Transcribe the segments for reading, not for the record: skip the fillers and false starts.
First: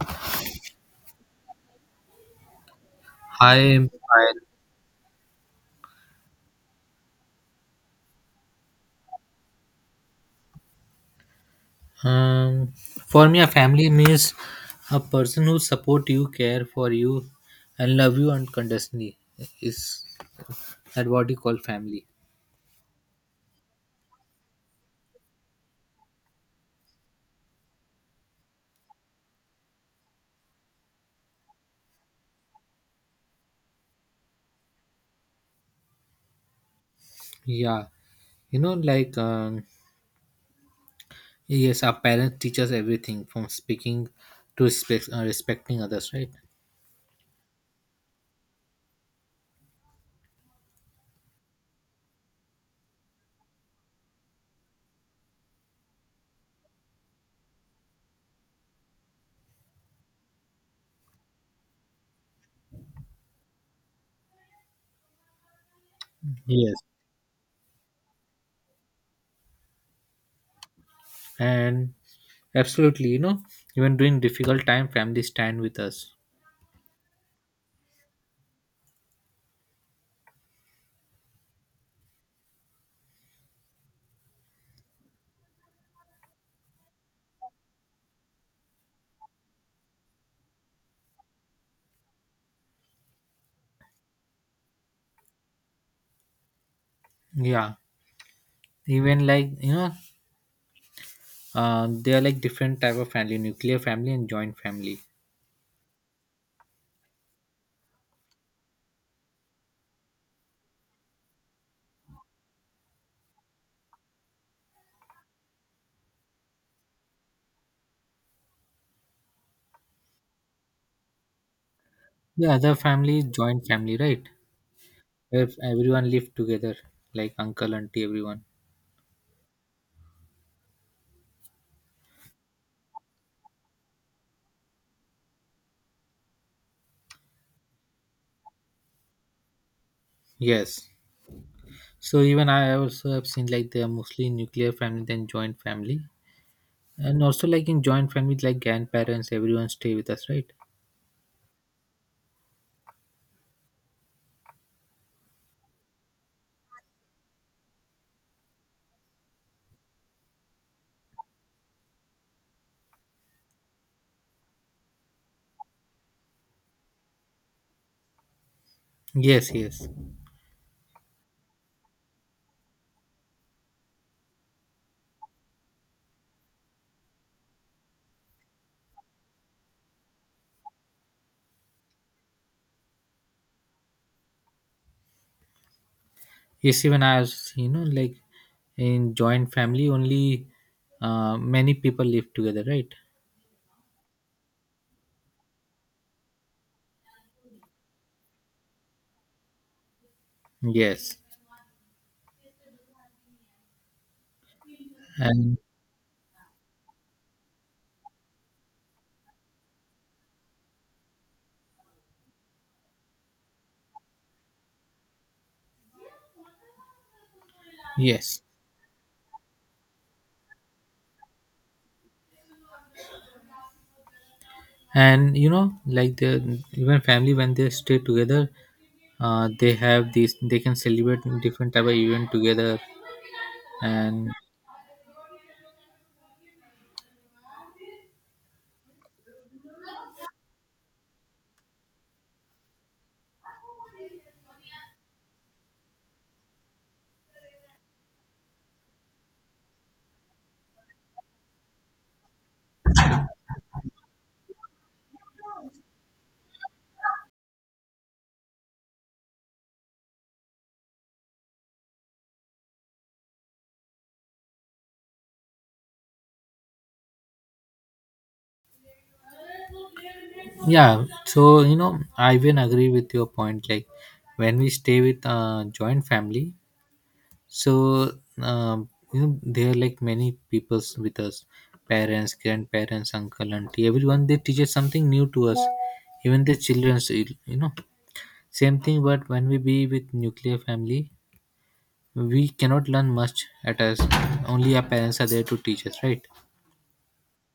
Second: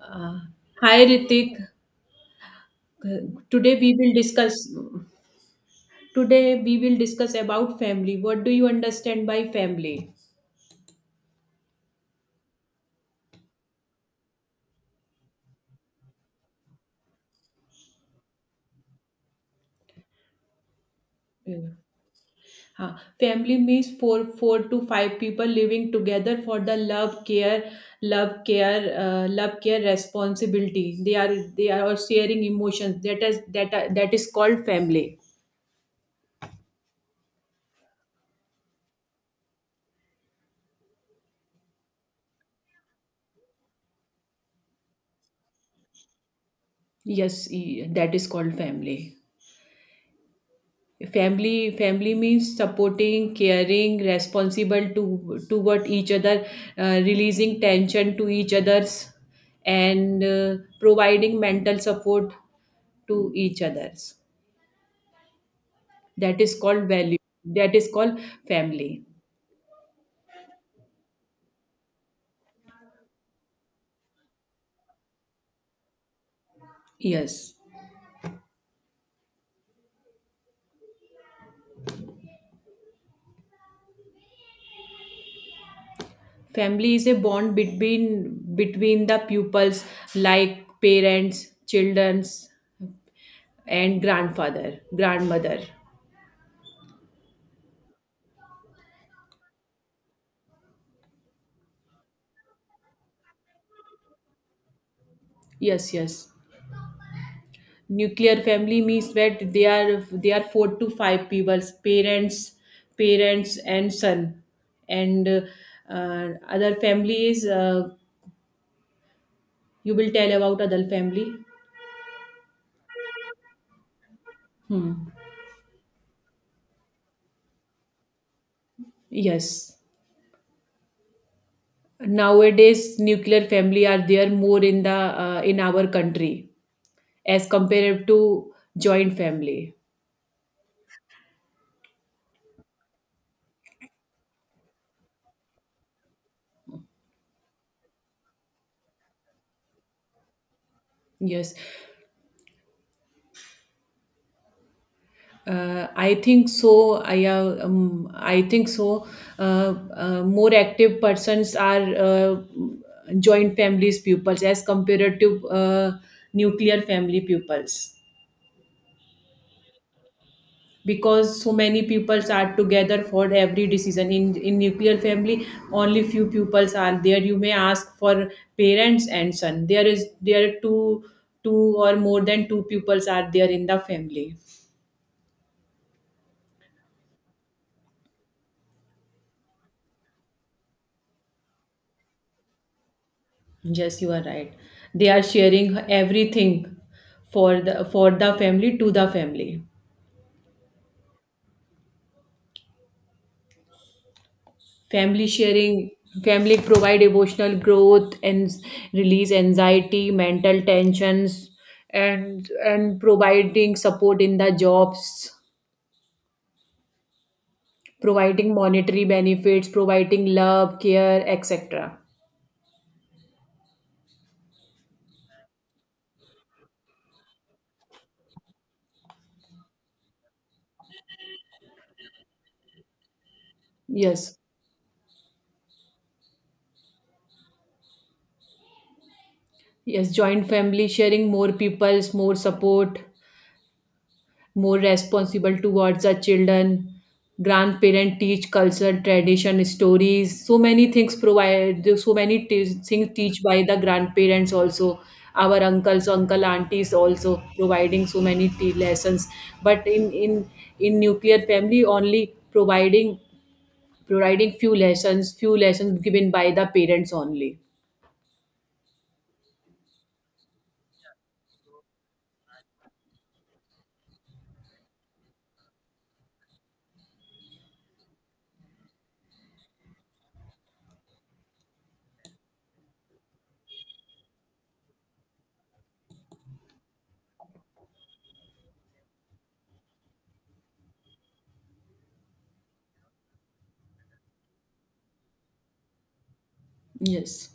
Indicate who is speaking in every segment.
Speaker 1: Uh, Hi Ritik. Uh,
Speaker 2: I
Speaker 1: Today
Speaker 2: am
Speaker 1: we will
Speaker 2: fine.
Speaker 1: discuss today we will discuss about family. What do you understand by family?
Speaker 2: Um, for me, a family means a person who support you, care for you, and love you unconditionally. Is that what you call
Speaker 1: Yeah.
Speaker 2: family?
Speaker 1: Uh, Family means four to five people living together for the love, care, love, care responsibility. They are sharing emotions. That is called family.
Speaker 2: Yeah, you know, yes, our parents teach us everything from speaking to respect, respecting others, right?
Speaker 1: Yes, that is called family. Family means supporting, caring, responsible to toward each other, releasing tension to each others, and providing mental support to each others. That is
Speaker 2: Yes,
Speaker 1: called value. That is called family.
Speaker 2: and absolutely, you know, even during difficult time, family stand with us.
Speaker 1: Yes, family is a bond between the pupils, like parents, children, and grandfather, grandmother.
Speaker 2: Yeah, even like you know, they are like different type of family: nuclear family and joint family.
Speaker 1: Yes, yes. Nuclear family means that they are four to five people, parents and son, and other families. You will tell about other family.
Speaker 2: Yeah, the other family is joint family, right? Where everyone live together, like uncle, auntie, everyone.
Speaker 1: Yes, nowadays nuclear family are there more in the in our country as compared to joint family.
Speaker 2: Yes. So even I also have seen like they are mostly nuclear family than joint family. And also like in joint family, like grandparents, everyone stay with us, right?
Speaker 1: Yes. I think so. I think so. More active persons are, joint families pupils as compared to, nuclear family pupils.
Speaker 2: Yes, yes.
Speaker 1: Because so many pupils are together for every decision in nuclear family. Only few pupils are there. You may ask for parents and son. There are two or more than two pupils are there in the family.
Speaker 2: Yes, even I have seen, you know, like in joint family only many people live together, right?
Speaker 1: Yes, you are right. They are sharing everything for the family, to the family.
Speaker 2: Yes.
Speaker 1: Family
Speaker 2: And
Speaker 1: sharing, family provide emotional growth and release anxiety, mental tensions, and providing support in the jobs,
Speaker 2: yes.
Speaker 1: providing monetary benefits, providing love, care, etc.
Speaker 2: And you know like the even family when they stay together, they have these they can celebrate different type of event together. And
Speaker 1: Yes, yes. Joint family sharing more people's more support, more responsible towards our children. Grandparent teach culture, tradition, stories. So many things provide. So many things teach by the grandparents also. Our uncles, uncle, aunties also providing so many lessons. But in nuclear family only providing few lessons given by the parents only.
Speaker 2: yeah, so you know, I even agree with your point like when we stay with joint family, so you know there are like many peoples with us, parents, grandparents, uncle, auntie, everyone, they teach us something new to us, even the children's, you know, same thing. But when we be with nuclear family, we cannot learn much at us. Only our parents are there to teach us, right?
Speaker 1: Yes.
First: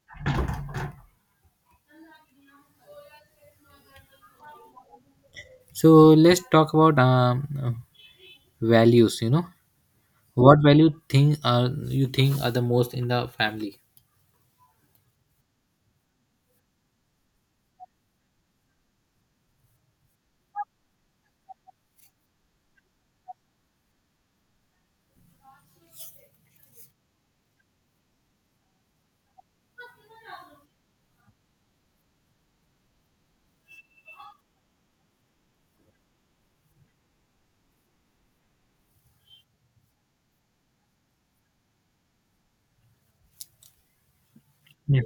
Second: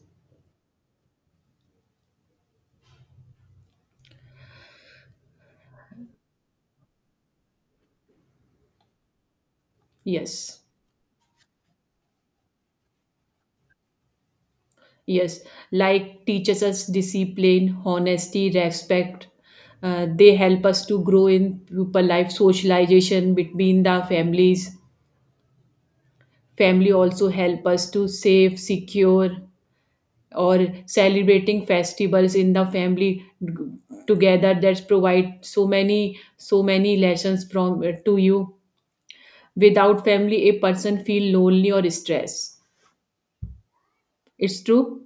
Speaker 2: So let's talk about values, you know. What
Speaker 1: Yes.
Speaker 2: value thing are you think are the most in the family?
Speaker 1: Yes, like teaches us discipline, honesty, respect. They help us to grow in people life socialization between the families. Family also help us to save, secure, or celebrating festivals in the family together. That provide so many lessons from, to you. Without family, a person feel lonely or stress. It's true.
Speaker 2: Yes,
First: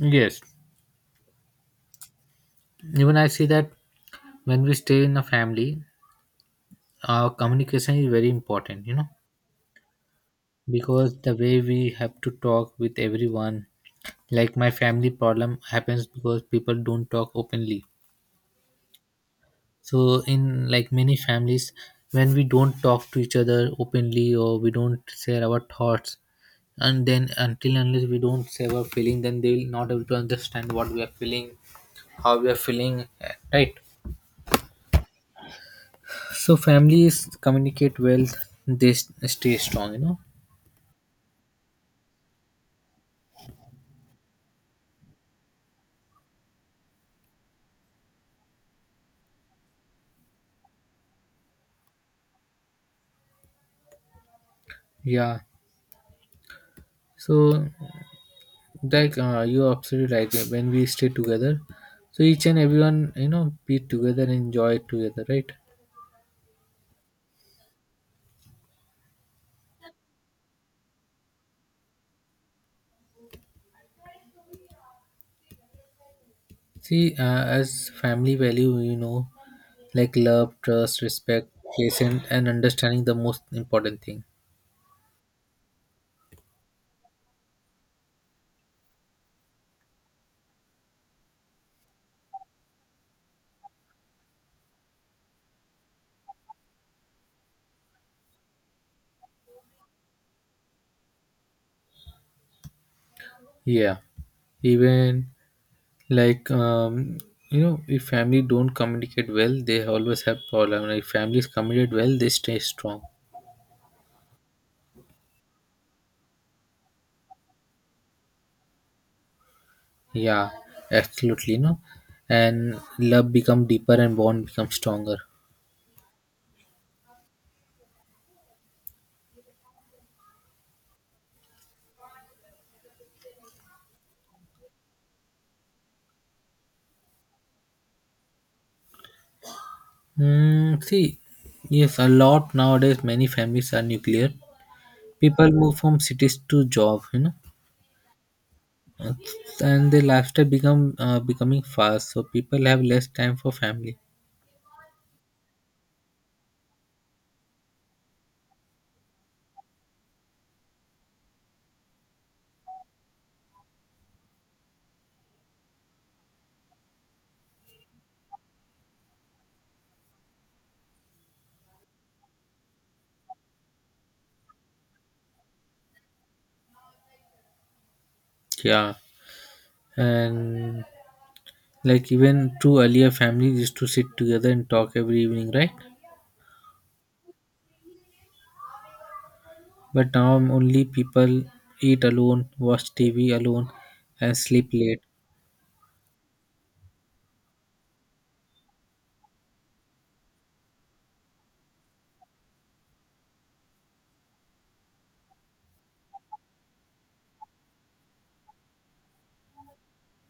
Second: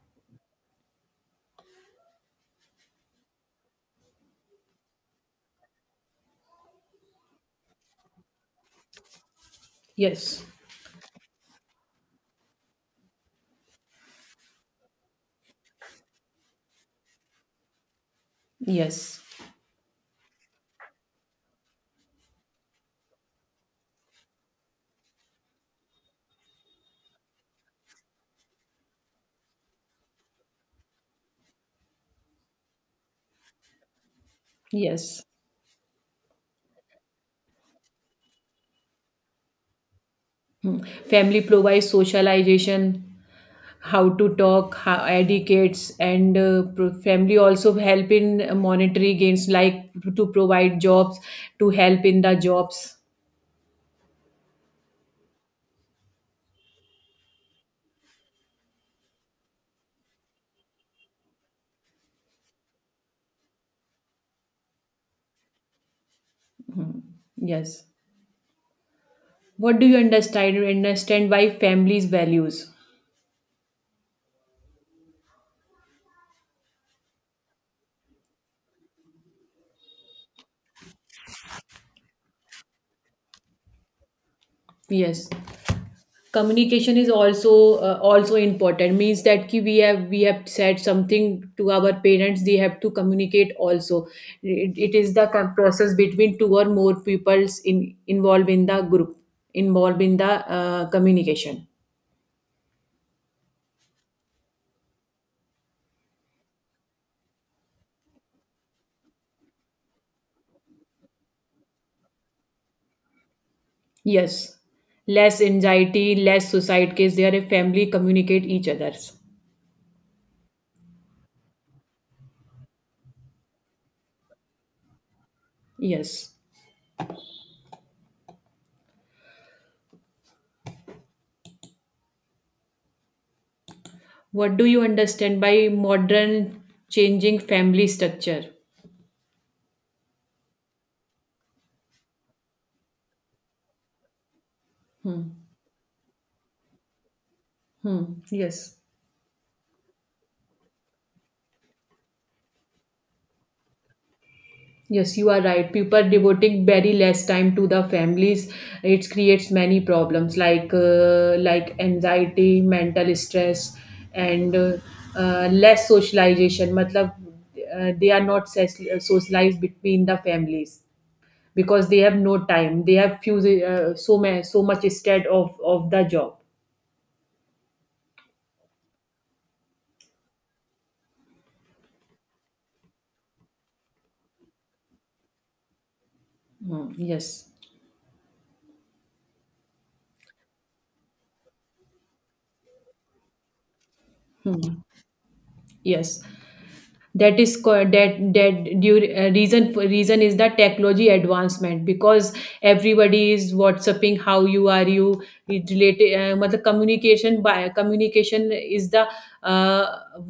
Speaker 2: yes, even I see that when we stay in a family, our communication is very important, you know.
Speaker 1: Yes.
Speaker 2: Because the way we have to talk with everyone, like my family problem happens because people don't talk openly.
Speaker 1: Yes.
Speaker 2: So in like many families, when we don't talk to each other openly or we don't share our thoughts, and then until unless we don't share our feeling, then they will not able to understand what we are feeling, how we are feeling, right?
Speaker 1: Yes.
Speaker 2: So families communicate well, they stay strong, you know.
Speaker 1: Family provides socialization, how to talk, how educates, and family also help in monetary gains, like to provide jobs, to help in the jobs.
Speaker 2: Yeah, so like you're absolutely right. When we stay together, so each and everyone, you know, be together and enjoy together, right?
Speaker 1: Yes. What do you understand? Understand why families values?
Speaker 2: See, as family value, you know, like love, trust, respect, patience, and understanding, the most important thing.
Speaker 1: Yes. Communication is also, also important, means that ki we have said something to our parents, they have to communicate also. It is the process between two or more peoples in involved in the group involved in the communication.
Speaker 2: Yeah, even like um, you know, if family don't communicate well, they always have problem. If families communicate well, they stay strong.
Speaker 1: Yes, less anxiety, less suicide case, they are family communicate each others.
Speaker 2: Yeah, absolutely. You know, and love become deeper and bond become stronger.
Speaker 1: Yes. What do you understand by modern, changing family structure?
Speaker 2: Mm, see, yes, a lot nowadays. Many families are nuclear.
Speaker 1: Hmm.
Speaker 2: People move from cities to job. You know,
Speaker 1: Hmm. Yes.
Speaker 2: Uh, and the lifestyle become becoming fast, so people have less time for family.
Speaker 1: Yes, you are right. People devoting very less time to the families. It creates many problems like anxiety, mental stress, and less socialization. मतलब, they are not socialized between the families because they have no time. They have few, so much instead of the job.
Speaker 2: Yeah, and like even two earlier families used to sit together and talk every evening, right?
Speaker 1: Hmm, yes.
Speaker 2: But now only people eat alone, watch tv alone, and sleep
Speaker 1: Hmm.
Speaker 2: late.
Speaker 1: Yes. that is co- that that due, Reason is the technology advancement because everybody is whatsapping how you are you. It related, matlab, communication is the, uh,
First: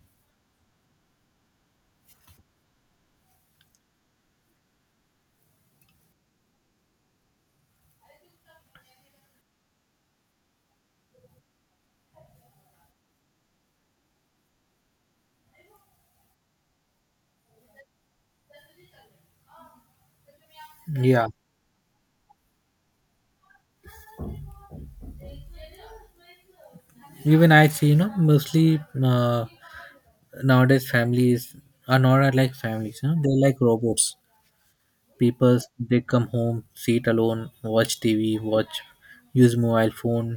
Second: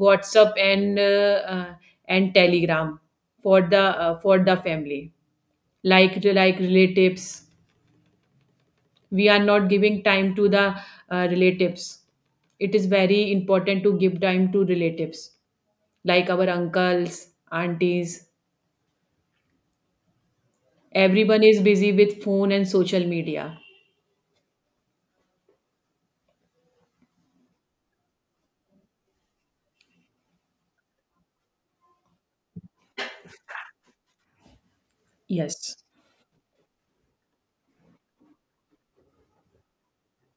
Speaker 1: WhatsApp, and and Telegram for the family, like relatives. We are not giving time to the, relatives. It is very important to give time to relatives, like our uncles, aunties.
Speaker 2: Yeah,
Speaker 1: Everyone is busy with phone and social media.
Speaker 2: even I see, you know, mostly uh, nowadays families are not like families, you know, they're like robots. People,
Speaker 1: Yes,
Speaker 2: they come home, sit alone, watch tv, watch, use mobile phone.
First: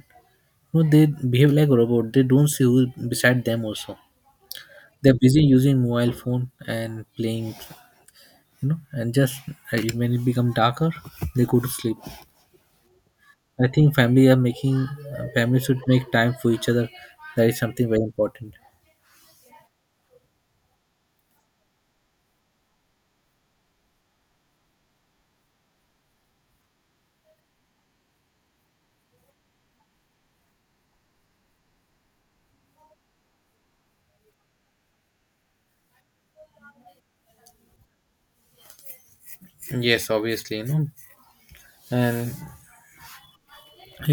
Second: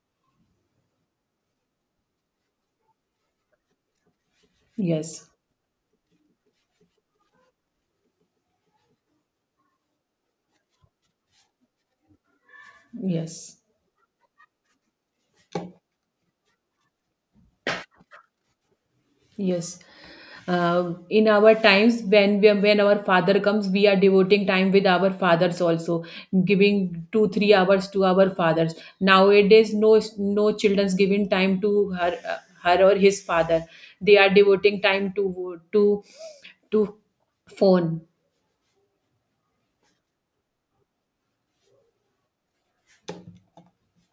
Speaker 2: No, they behave like robot. They don't see who beside them also. They're
Speaker 1: yes,
Speaker 2: busy using mobile phone and playing, you know, and just when it become darker, they go to sleep.
Speaker 1: yes,
Speaker 2: I think family are making families should make time for each other. That is something very important.
Speaker 1: yes. In our times, when our father comes, we are devoting time with our fathers also, giving 2 3 hours to our fathers. Nowadays, no childrens giving time to her or his father. They are devoting time to phone.
Speaker 2: Yes, obviously, you know. And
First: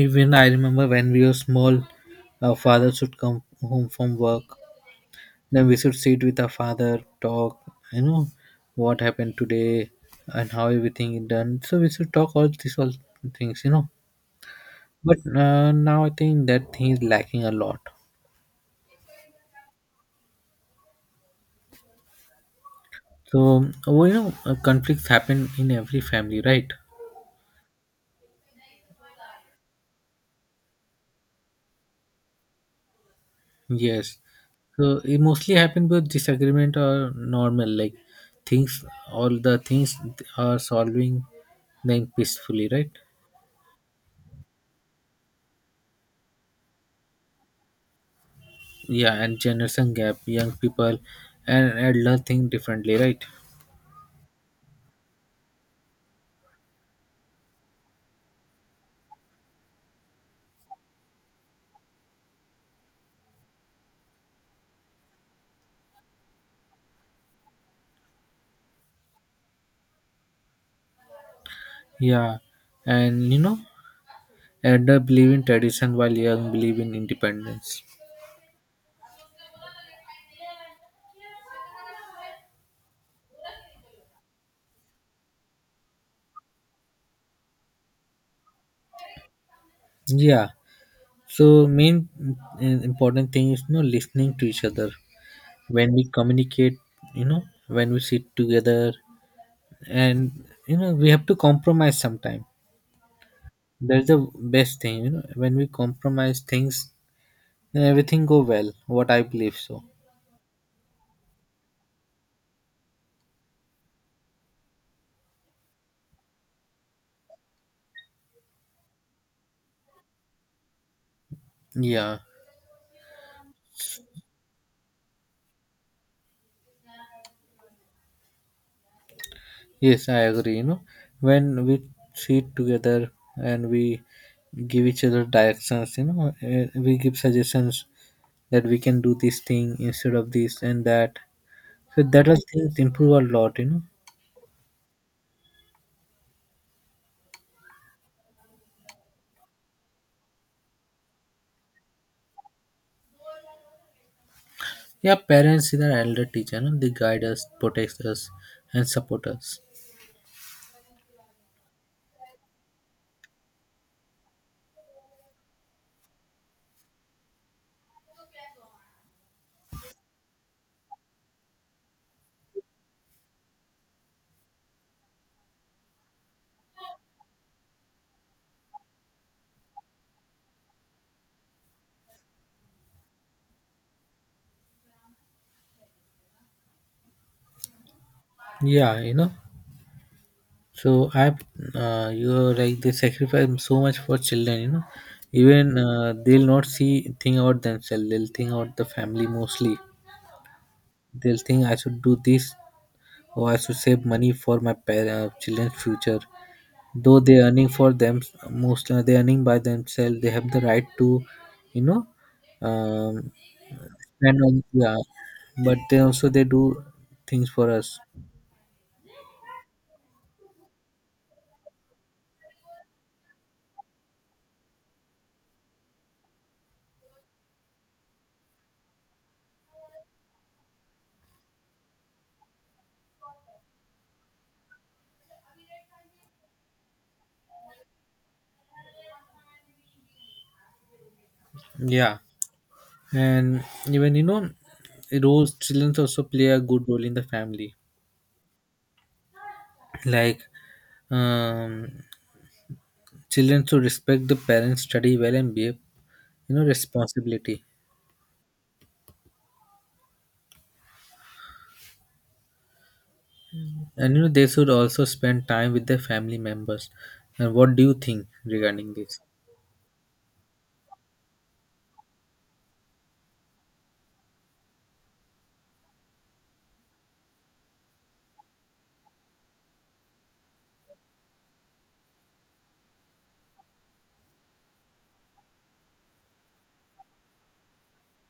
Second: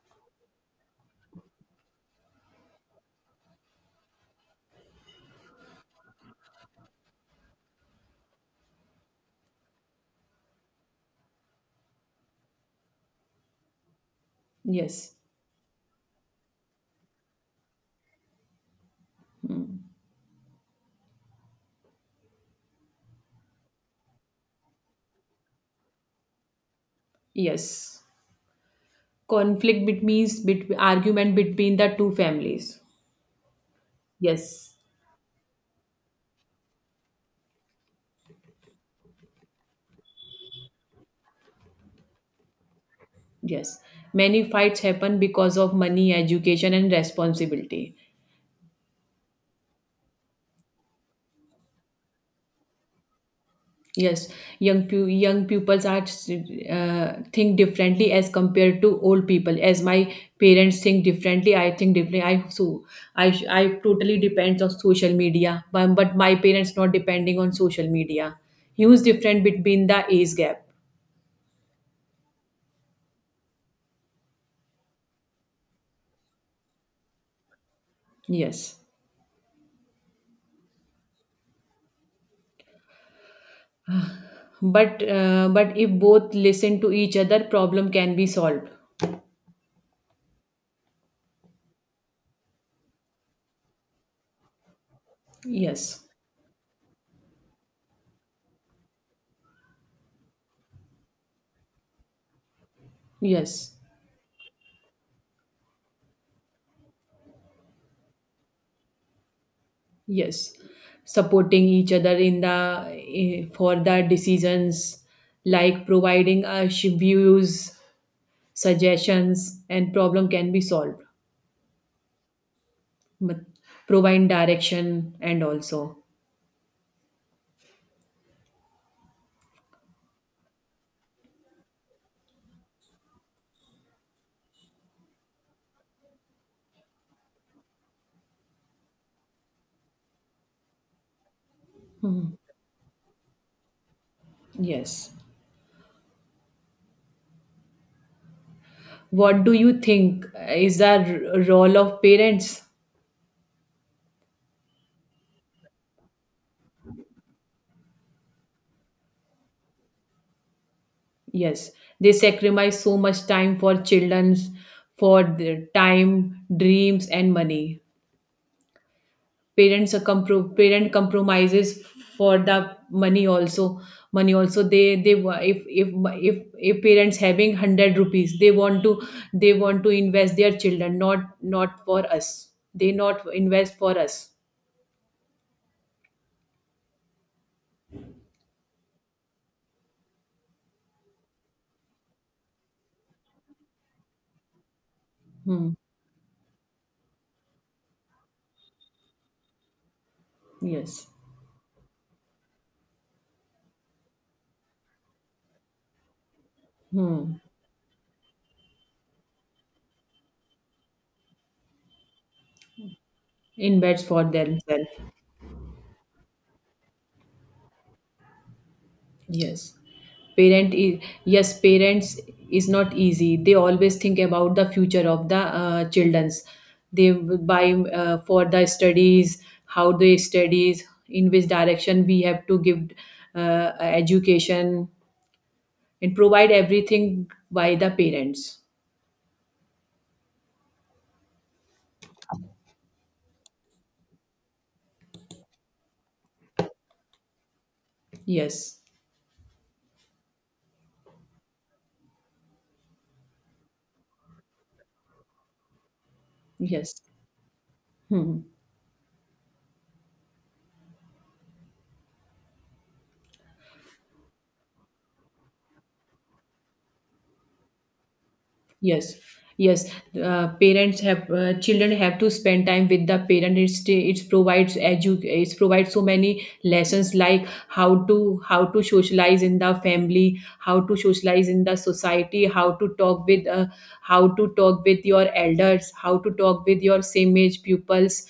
Speaker 2: even I remember when we were small, our father should come home from work. Then we should sit with our father, talk, you know, what happened today and how everything is done. So we should talk all these all things, you know. But
Speaker 1: Yes,
Speaker 2: now I think that thing is lacking a lot. So, well, you know, conflicts happen in every family, right?
Speaker 1: yes. Conflict between argument between the two families.
Speaker 2: Yes.
Speaker 1: Yes,
Speaker 2: So it mostly happen with disagreement or normal, like things, all the things are solving them peacefully, right?
Speaker 1: yes. Many fights happen because of money, education, and responsibility.
Speaker 2: Yeah, and generation gap, young people and adults think differently, right?
Speaker 1: Yes. Young pupils are, think differently as compared to old people. As my parents think differently, I think differently. I, so I totally depends on social media, but my parents not depending on social media. Huge difference between the age gap.
Speaker 2: Yeah, and you know, elder believe in tradition while young believe in independence.
Speaker 1: Yes. But if both listen to each other, problem can be solved.
Speaker 2: Yeah, so important thing is you know listening to each other when we
Speaker 1: Yes.
Speaker 2: communicate. You know, when we sit together, and you know we have to compromise sometime.
Speaker 1: Yes.
Speaker 2: That's the best thing. You know, when we compromise things, then everything go well. What I believe so.
Speaker 1: Yes. Supporting each other for the decisions, like providing views, suggestions, and problem can be solved.
Speaker 2: Yeah.
Speaker 1: But provide direction and also.
Speaker 2: Yes, I agree. You know, when we sit together and we give each other directions, you know, we give suggestions that we can do this thing instead of this and that. So that was things improve a lot, you know.
Speaker 1: Yes. What do you think is the role of parents?
Speaker 2: Yeah, parents is our elder teacher, no? They guide us, protect us, and support us.
Speaker 1: Yes, they sacrifice so much time for children's, for their time, dreams, and money. Parent compromises for the money also. Money also, they wa- if parents having hundred rupees, they want to invest their children, not for us. They not invest for us.
Speaker 2: Yeah, you know. So I have you're like they sacrifice so much for children, you know.
Speaker 1: Hmm.
Speaker 2: Even they'll not see think about themselves; they'll think about the family mostly.
Speaker 1: Yes,
Speaker 2: They'll think I should do this or I should save money for my children's future. Though they're earning for them, most they're earning by themselves. They have the right to, you know, um,
Speaker 1: invest for
Speaker 2: spend on,
Speaker 1: themselves.
Speaker 2: yeah. But they also they do things for us.
Speaker 1: Yes. Parent is yes, parents is not easy. They always think about the future of the, childrens. They buy, for the studies, how they studies, in which direction we have to give, education and provide everything by the parents.
Speaker 2: Yeah, and even you know, roles children also play a good role in the family.
Speaker 1: Yes.
Speaker 2: Like um, children should respect the parents, study well, and behave. You know,
Speaker 1: Yes.
Speaker 2: responsibility.
Speaker 1: Hmm.
Speaker 2: And you know, they should also spend time with their family members. And what do you think regarding
Speaker 1: Yes,
Speaker 2: this?
Speaker 1: yes. Parents have Children have to spend time with the parent. It provides so many lessons like how to socialize in the family, how to socialize in the society, how to talk with your elders, how to talk with your same age pupils,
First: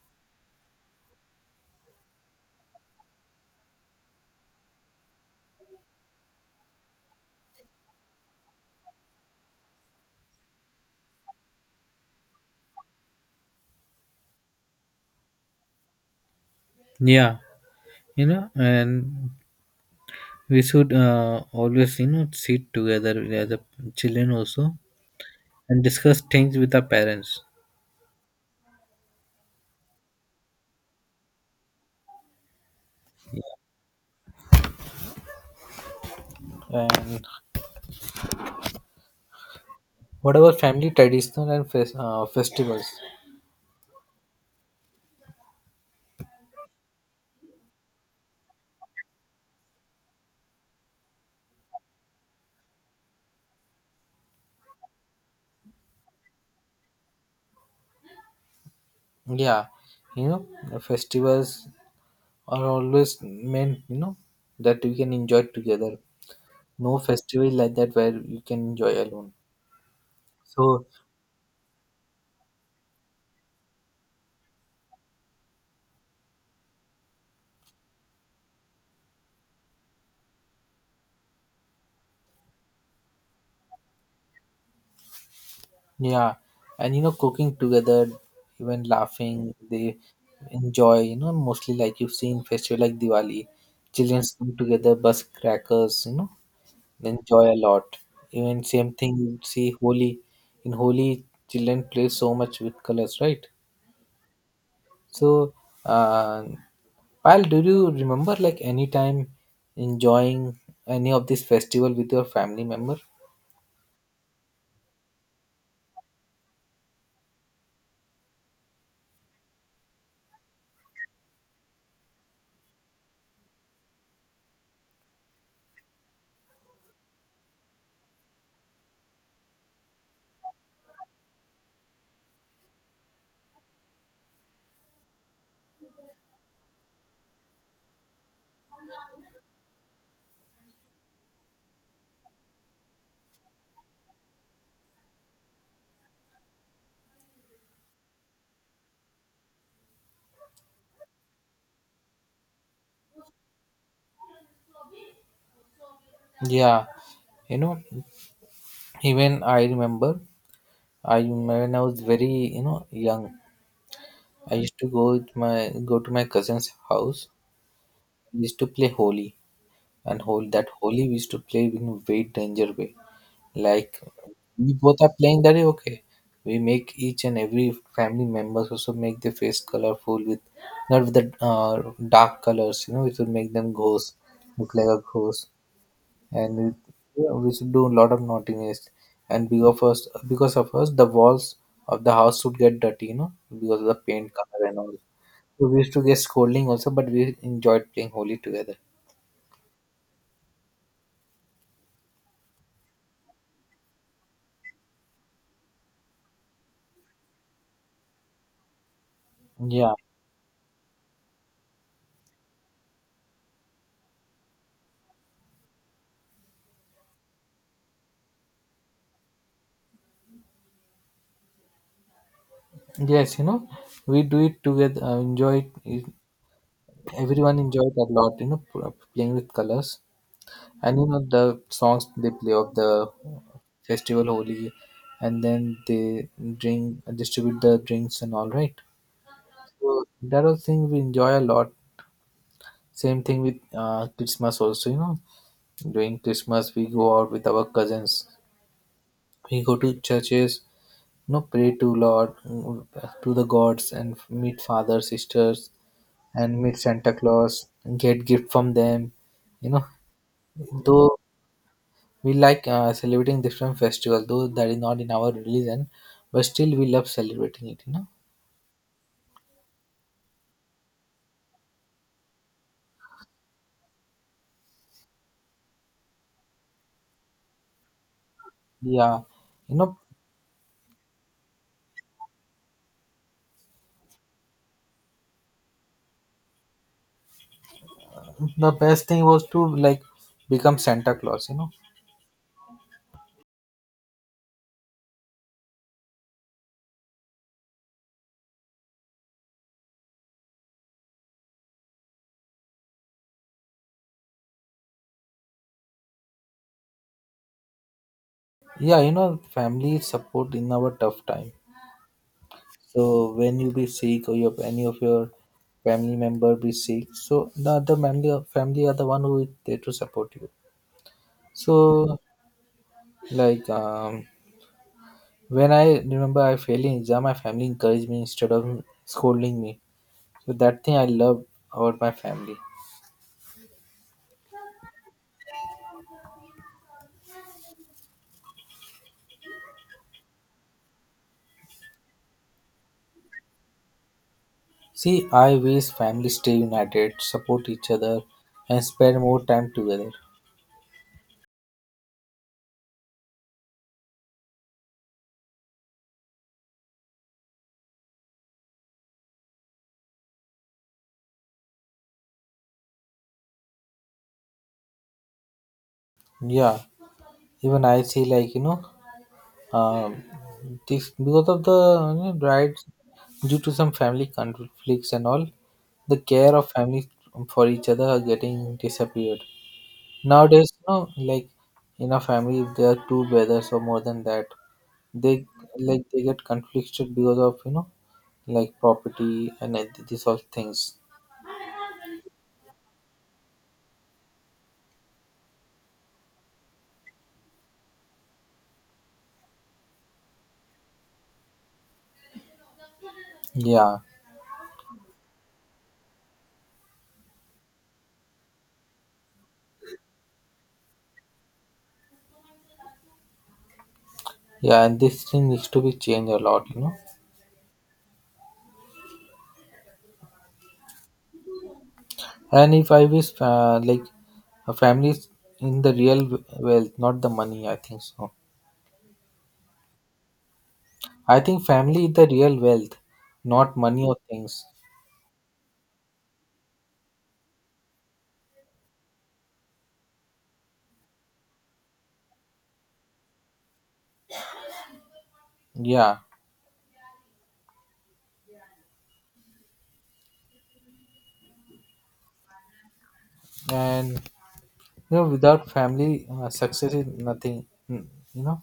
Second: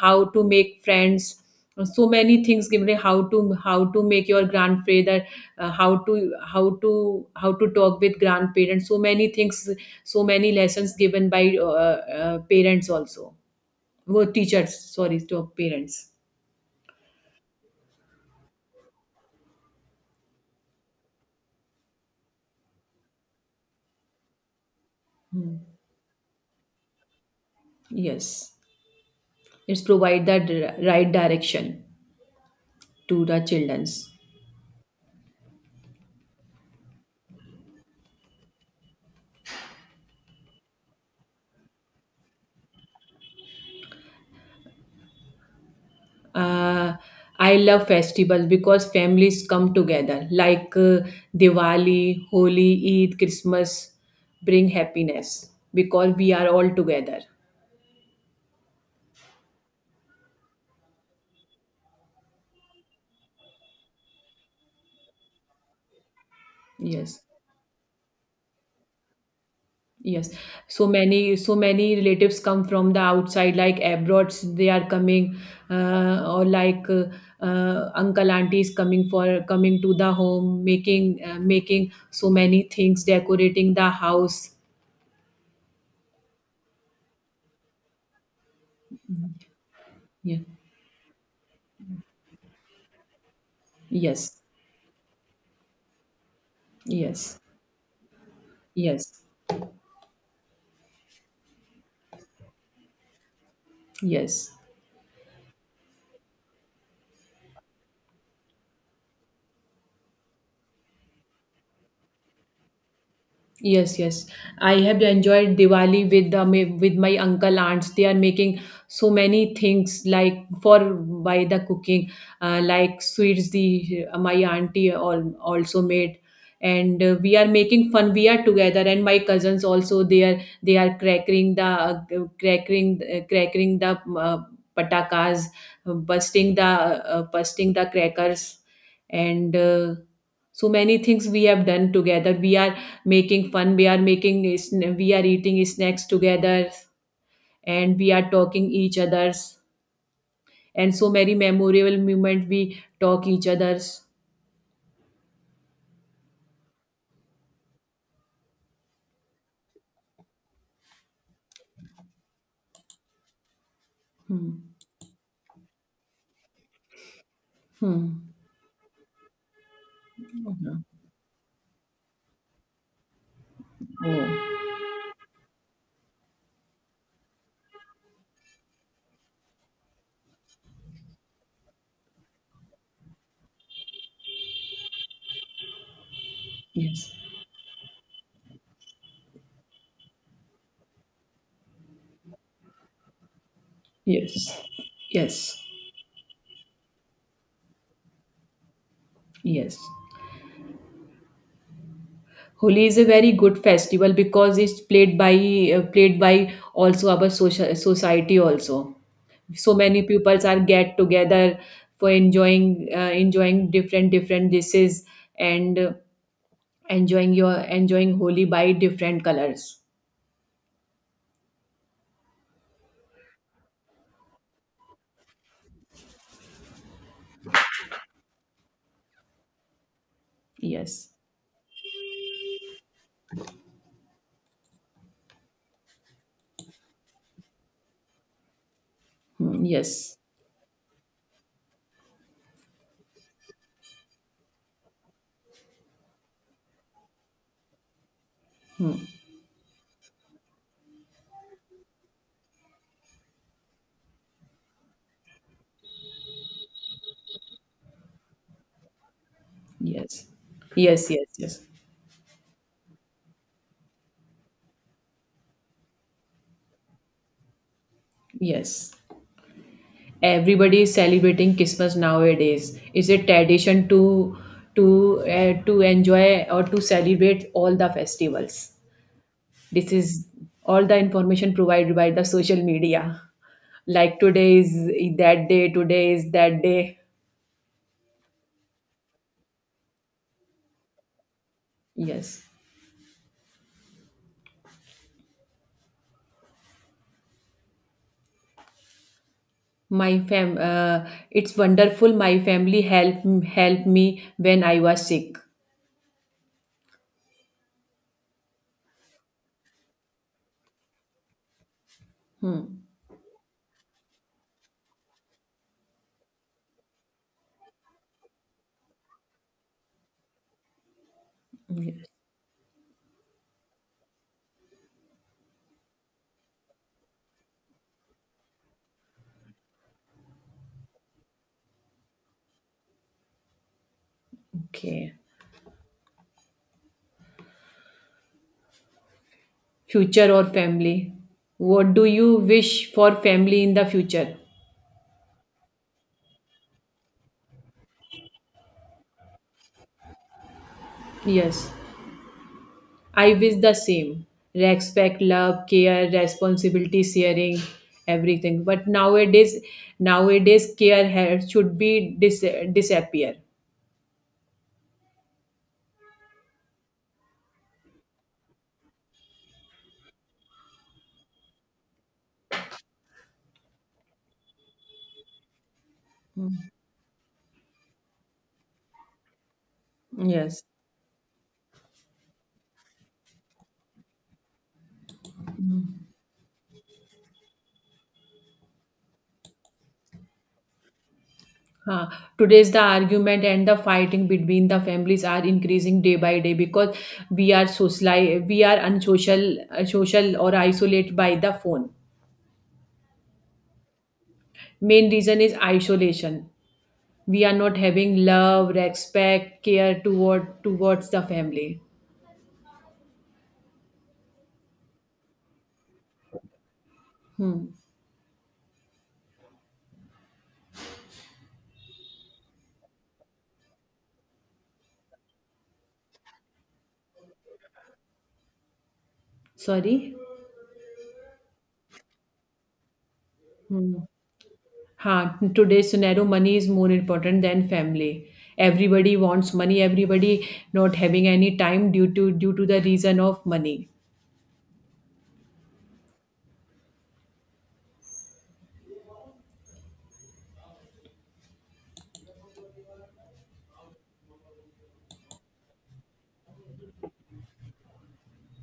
Speaker 1: how to make friends, so many things given, like how to make your grandfather, how to talk with grandparents, so many things, so many lessons given by parents also, well, teachers, sorry, to parents.
Speaker 2: Yeah, you know, and we should always, you know, sit together as a children also and discuss things with our parents.
Speaker 1: Yes, it's provide that right direction to the childrens.
Speaker 2: And what about family traditional and festivals?
Speaker 1: Uh, I love festivals because families come together, like, Diwali, Holi, Eid, Christmas, bring happiness because we are all together.
Speaker 2: Yeah, you know, the festivals are always meant, you know, that we can enjoy together. No
Speaker 1: Yes,
Speaker 2: festival like that where you can enjoy alone.
Speaker 1: yes.
Speaker 2: So
Speaker 1: So many relatives come from the outside, like abroad. They are coming, or like, uncle, aunties coming to the home, making, making so many things, decorating the house.
Speaker 2: yeah, and you know, cooking together, even laughing, they
Speaker 1: Yeah.
Speaker 2: enjoy. You know, mostly like you see in festival like Diwali, children
Speaker 1: Yes.
Speaker 2: come together, bus crackers. You know, they
Speaker 1: Yes.
Speaker 2: enjoy a lot. Even same thing
Speaker 1: Yes.
Speaker 2: you see Holi. In Holi, children play so much with colors, right?
Speaker 1: Yes.
Speaker 2: So, uh, Pal, do you remember like any time enjoying any of this festival with your family member?
Speaker 1: Yes, yes. I have enjoyed Diwali with my uncle, aunts. They are making so many things, like for by the cooking, like sweets. The My auntie all, also made, and we are making fun. We are together, and my cousins also. They are cracking the, patakas, busting the crackers, and. So many things we have done together. We are making fun. We are eating snacks together, and we are talking each others, and so many memorable moment we talk each others.
Speaker 2: Yeah, you know, even I remember. I when I was very you know young, I
Speaker 1: Hmm.
Speaker 2: used to go with my go to my cousin's house.
Speaker 1: Hmm.
Speaker 2: We used to play holy, and
Speaker 1: Mhm.
Speaker 2: holy we used to play in a very danger way. Like we
Speaker 1: Oh.
Speaker 2: both are playing, that is okay. We make each and every family members also make their face colorful with, not with the dark colors. You know, it will make them ghosts look like a ghost and we,
Speaker 1: Yes,
Speaker 2: yeah, we should do a lot of naughtiness. And because of us, the walls of the house would get dirty, you know, because of the paint
Speaker 1: yes,
Speaker 2: color and all.
Speaker 1: yes,
Speaker 2: So we used to get scolding also, but we enjoyed playing Holi together.
Speaker 1: yes. Holi is a very good festival because it's played by also our social society also. So
Speaker 2: Yeah.
Speaker 1: many peoples are get together for enjoying different dishes, and enjoying Holi by different colors.
Speaker 2: Yes, you know, we do it together. Enjoy it. Everyone enjoyed a lot. You know, playing with colors, and you
Speaker 1: Yes.
Speaker 2: know the songs they play of the festival Holi, and then they drink distribute the drinks and all, right.
Speaker 1: Hmm,
Speaker 2: So,
Speaker 1: yes.
Speaker 2: that was thing we enjoy a lot. Same thing with Christmas also, you know. During Christmas, we go out with our cousins.
Speaker 1: Hmm,
Speaker 2: We go to churches, you know, pray to Lord, mm, to the gods, and meet father, sisters, and meet Santa Claus, and get gift from them. You know,
Speaker 1: yes. Yes.
Speaker 2: though
Speaker 1: Yes. Yes.
Speaker 2: we like celebrating different festivals, though that is not in our religion, but still we love celebrating it. You know,
Speaker 1: Yes. Everybody is celebrating Christmas nowadays. It's a tradition to enjoy or to celebrate all the festivals.
Speaker 2: yeah, you
Speaker 1: This
Speaker 2: know,
Speaker 1: is all the information provided by the social media. Like today is that day, today is that day.
Speaker 2: the best thing was to like become Santa Claus. You know,
Speaker 1: Yes. My fam It's wonderful, my family help me when I was sick.
Speaker 2: yeah, you know, family support in our tough time. So when you be sick or your any of your family member be sick, so the other family are the one who is there to support you. So like when I remember I failed in exam, my family encouraged me instead of scolding me. So that thing I love about my family.
Speaker 1: Okay. Future or family? What do you wish for family in the future?
Speaker 2: See, I wish family stay united, support each other, and spend more time together.
Speaker 1: Yes. I wish the same. Respect, love, care, responsibility, sharing, everything. But nowadays care should be disappear.
Speaker 2: Yeah, even I see like you know, Um, this because of the you know, rights due to some family conflicts and all, the care of family for each other are getting disappeared.
Speaker 1: Yes.
Speaker 2: Nowadays, you know, like in a family, if there are two brothers or more than that, they like they get conflicted because of you know like property and these sort of things.
Speaker 1: Huh. Today's the argument and the fighting between the families are increasing day by day because we are social, we are unsocial, social or isolated by the phone.
Speaker 2: Yeah,
Speaker 1: Main reason is isolation. We are not having love, respect, care towards the family.
Speaker 2: yeah, and this thing needs to be changed a lot. You know.
Speaker 1: Hmm.
Speaker 2: And if I wish, like, a family is in the real wealth, not the money, I think so.
Speaker 1: Sorry.
Speaker 2: I think family is the real wealth, not
Speaker 1: Hmm.
Speaker 2: money or things.
Speaker 1: Huh. In today's scenario, money is more important than family. Everybody wants money. Everybody not having any time due to the reason of money.
Speaker 2: Yeah. And, you know, without family, success is nothing, mm, you know?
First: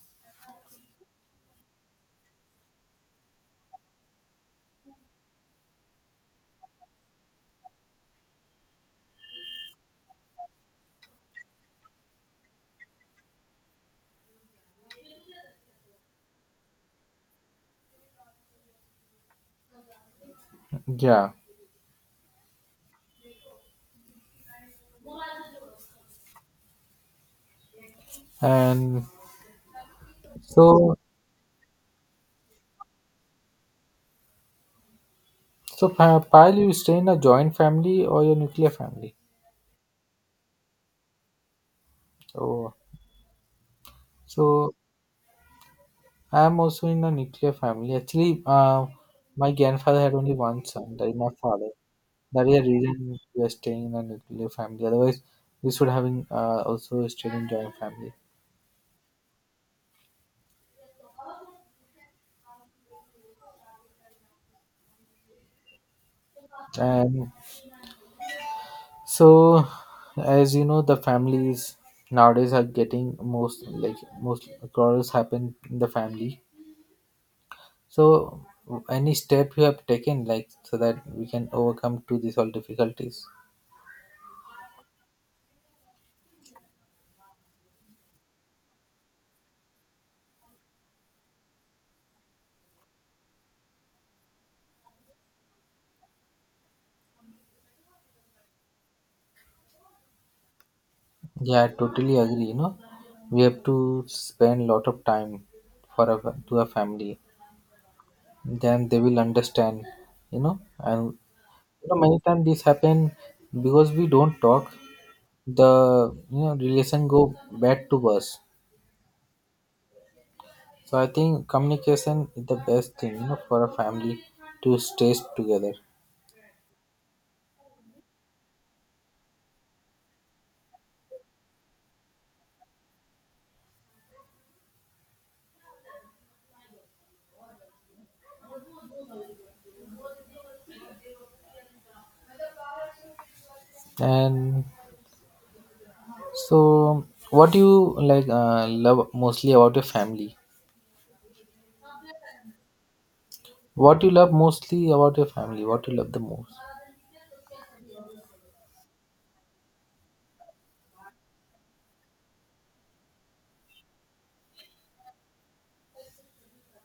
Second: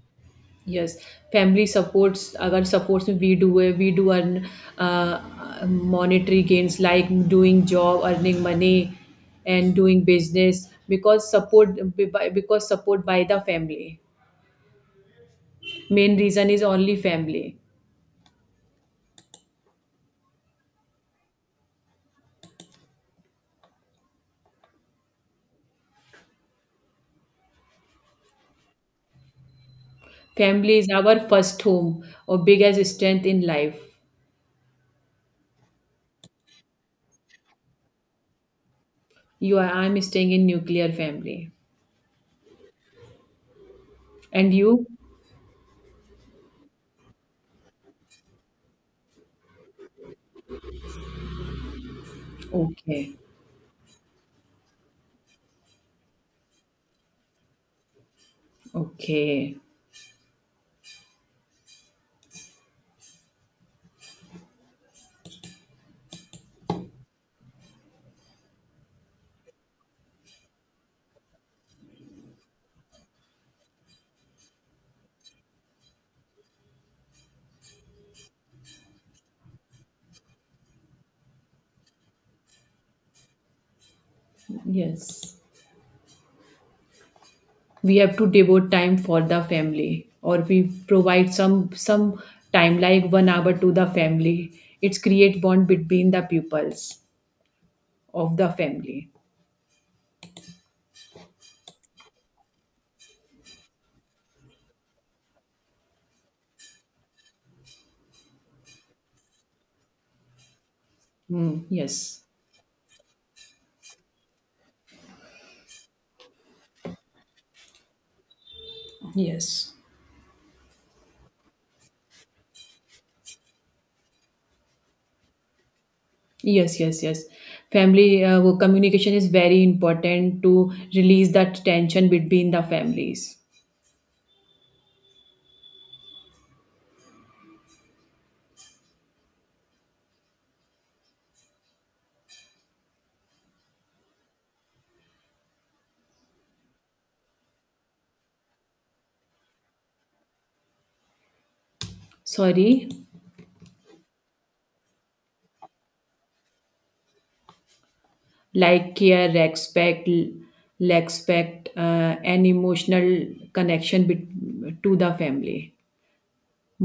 Speaker 1: Yes, family supports. अगर supports में we do है, we do earn, uh, monetary gains like doing job, earning money, and doing business because support by the family. Main reason is only family.
Speaker 2: Yeah. And
Speaker 1: Family is
Speaker 2: so,
Speaker 1: our first home or biggest strength in life.
Speaker 2: so Payal, you stay in a joint family or your nuclear family?
Speaker 1: You are I'm staying in nuclear family,
Speaker 2: Oh,
Speaker 1: and
Speaker 2: so
Speaker 1: you?
Speaker 2: I am also in a nuclear family. Actually, my grandfather had only one son, that is my father. That is the
Speaker 1: Okay,
Speaker 2: reason we are staying in a nuclear family. Otherwise, we should have been, also stayed in joint family.
Speaker 1: okay,
Speaker 2: And so, as you know, the families nowadays are getting most like most quarrels happen in the family. So, any step you have taken, like so that we can overcome to these all difficulties.
Speaker 1: yes. We have to devote time for the family, or we provide some time like 1 hour to the family. It's create bond between the pupils of the family.
Speaker 2: Yeah, I totally agree. You know, we have to spend lot of time for a to a family. Then they will understand. You know, and
Speaker 1: Hmm,
Speaker 2: you know, many
Speaker 1: yes,
Speaker 2: times this happen because we don't talk. The you know relation go bad to worse.
Speaker 1: yes,
Speaker 2: So I think communication is the best thing. You know, for a family to stay together.
Speaker 1: yes, yes, yes. Family, communication is very important to release that tension between the families.
Speaker 2: And so, what do you like love mostly about your family?
Speaker 1: Sorry.
Speaker 2: What you love mostly about your family? What you love the most?
Speaker 1: Like care, respect, respect, and emotional connection to the family,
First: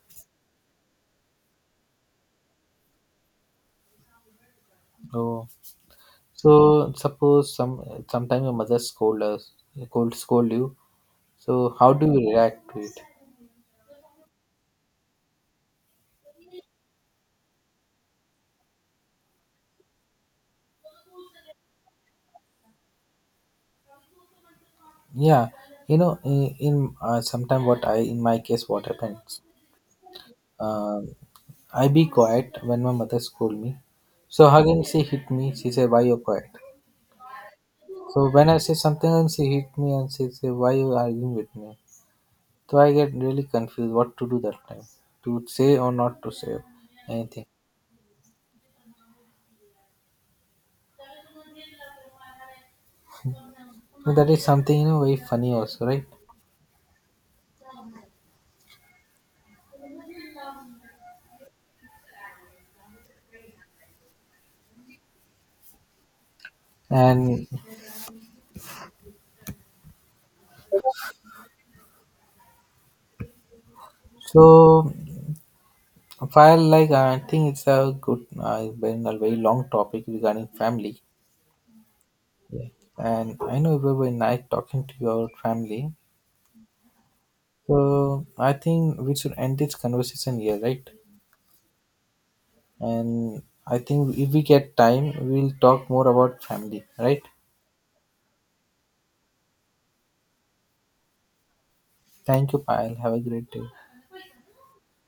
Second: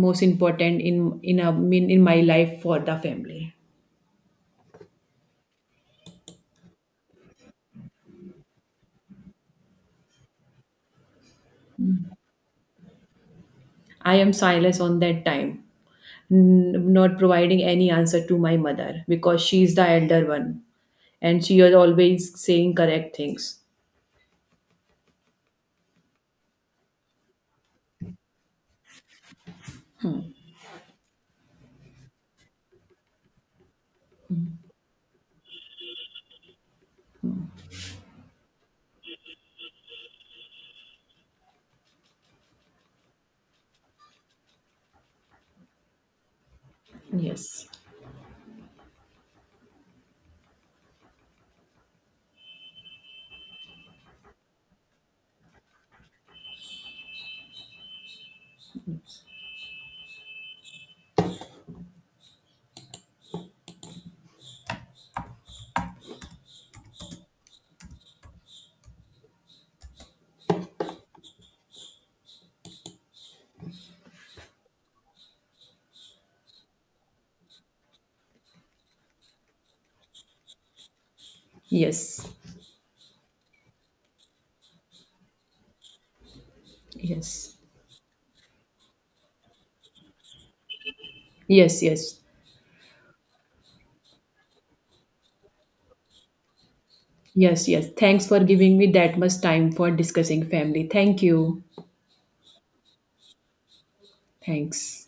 Speaker 1: most important in a mean in my life for the family.
Speaker 2: Oh. So suppose sometime your mother could scold you. So how do you react to it?
Speaker 1: I am silent on that time, not providing any answer to my mother because she is the elder one, and she is always saying correct things.
Speaker 2: Yeah, you know, in sometime what I in my case what happens, um, I be quiet when my mother scold me. So again she hit me. She said, "Why you quiet?" So when I say something and she hit me and she say, "Why you arguing with me?" So I get really confused what to do that time, to say or not to say anything.
Speaker 1: Yes,
Speaker 2: So that is something you know very funny also, right? And so, file like I think it's a good, been a very long topic regarding family.
Speaker 1: yes,
Speaker 2: Yeah. And I know it will be nice talking to your family.
Speaker 1: yes,
Speaker 2: So, I think we should end this conversation here, right?
Speaker 1: yes, yes,
Speaker 2: And I think if we get time, we'll talk more about family, right?
Speaker 1: yes, yes. Thanks for giving me that much time for discussing family. Thank you.
Speaker 2: Thank you, Payal. Have a great day.
Speaker 1: Thanks.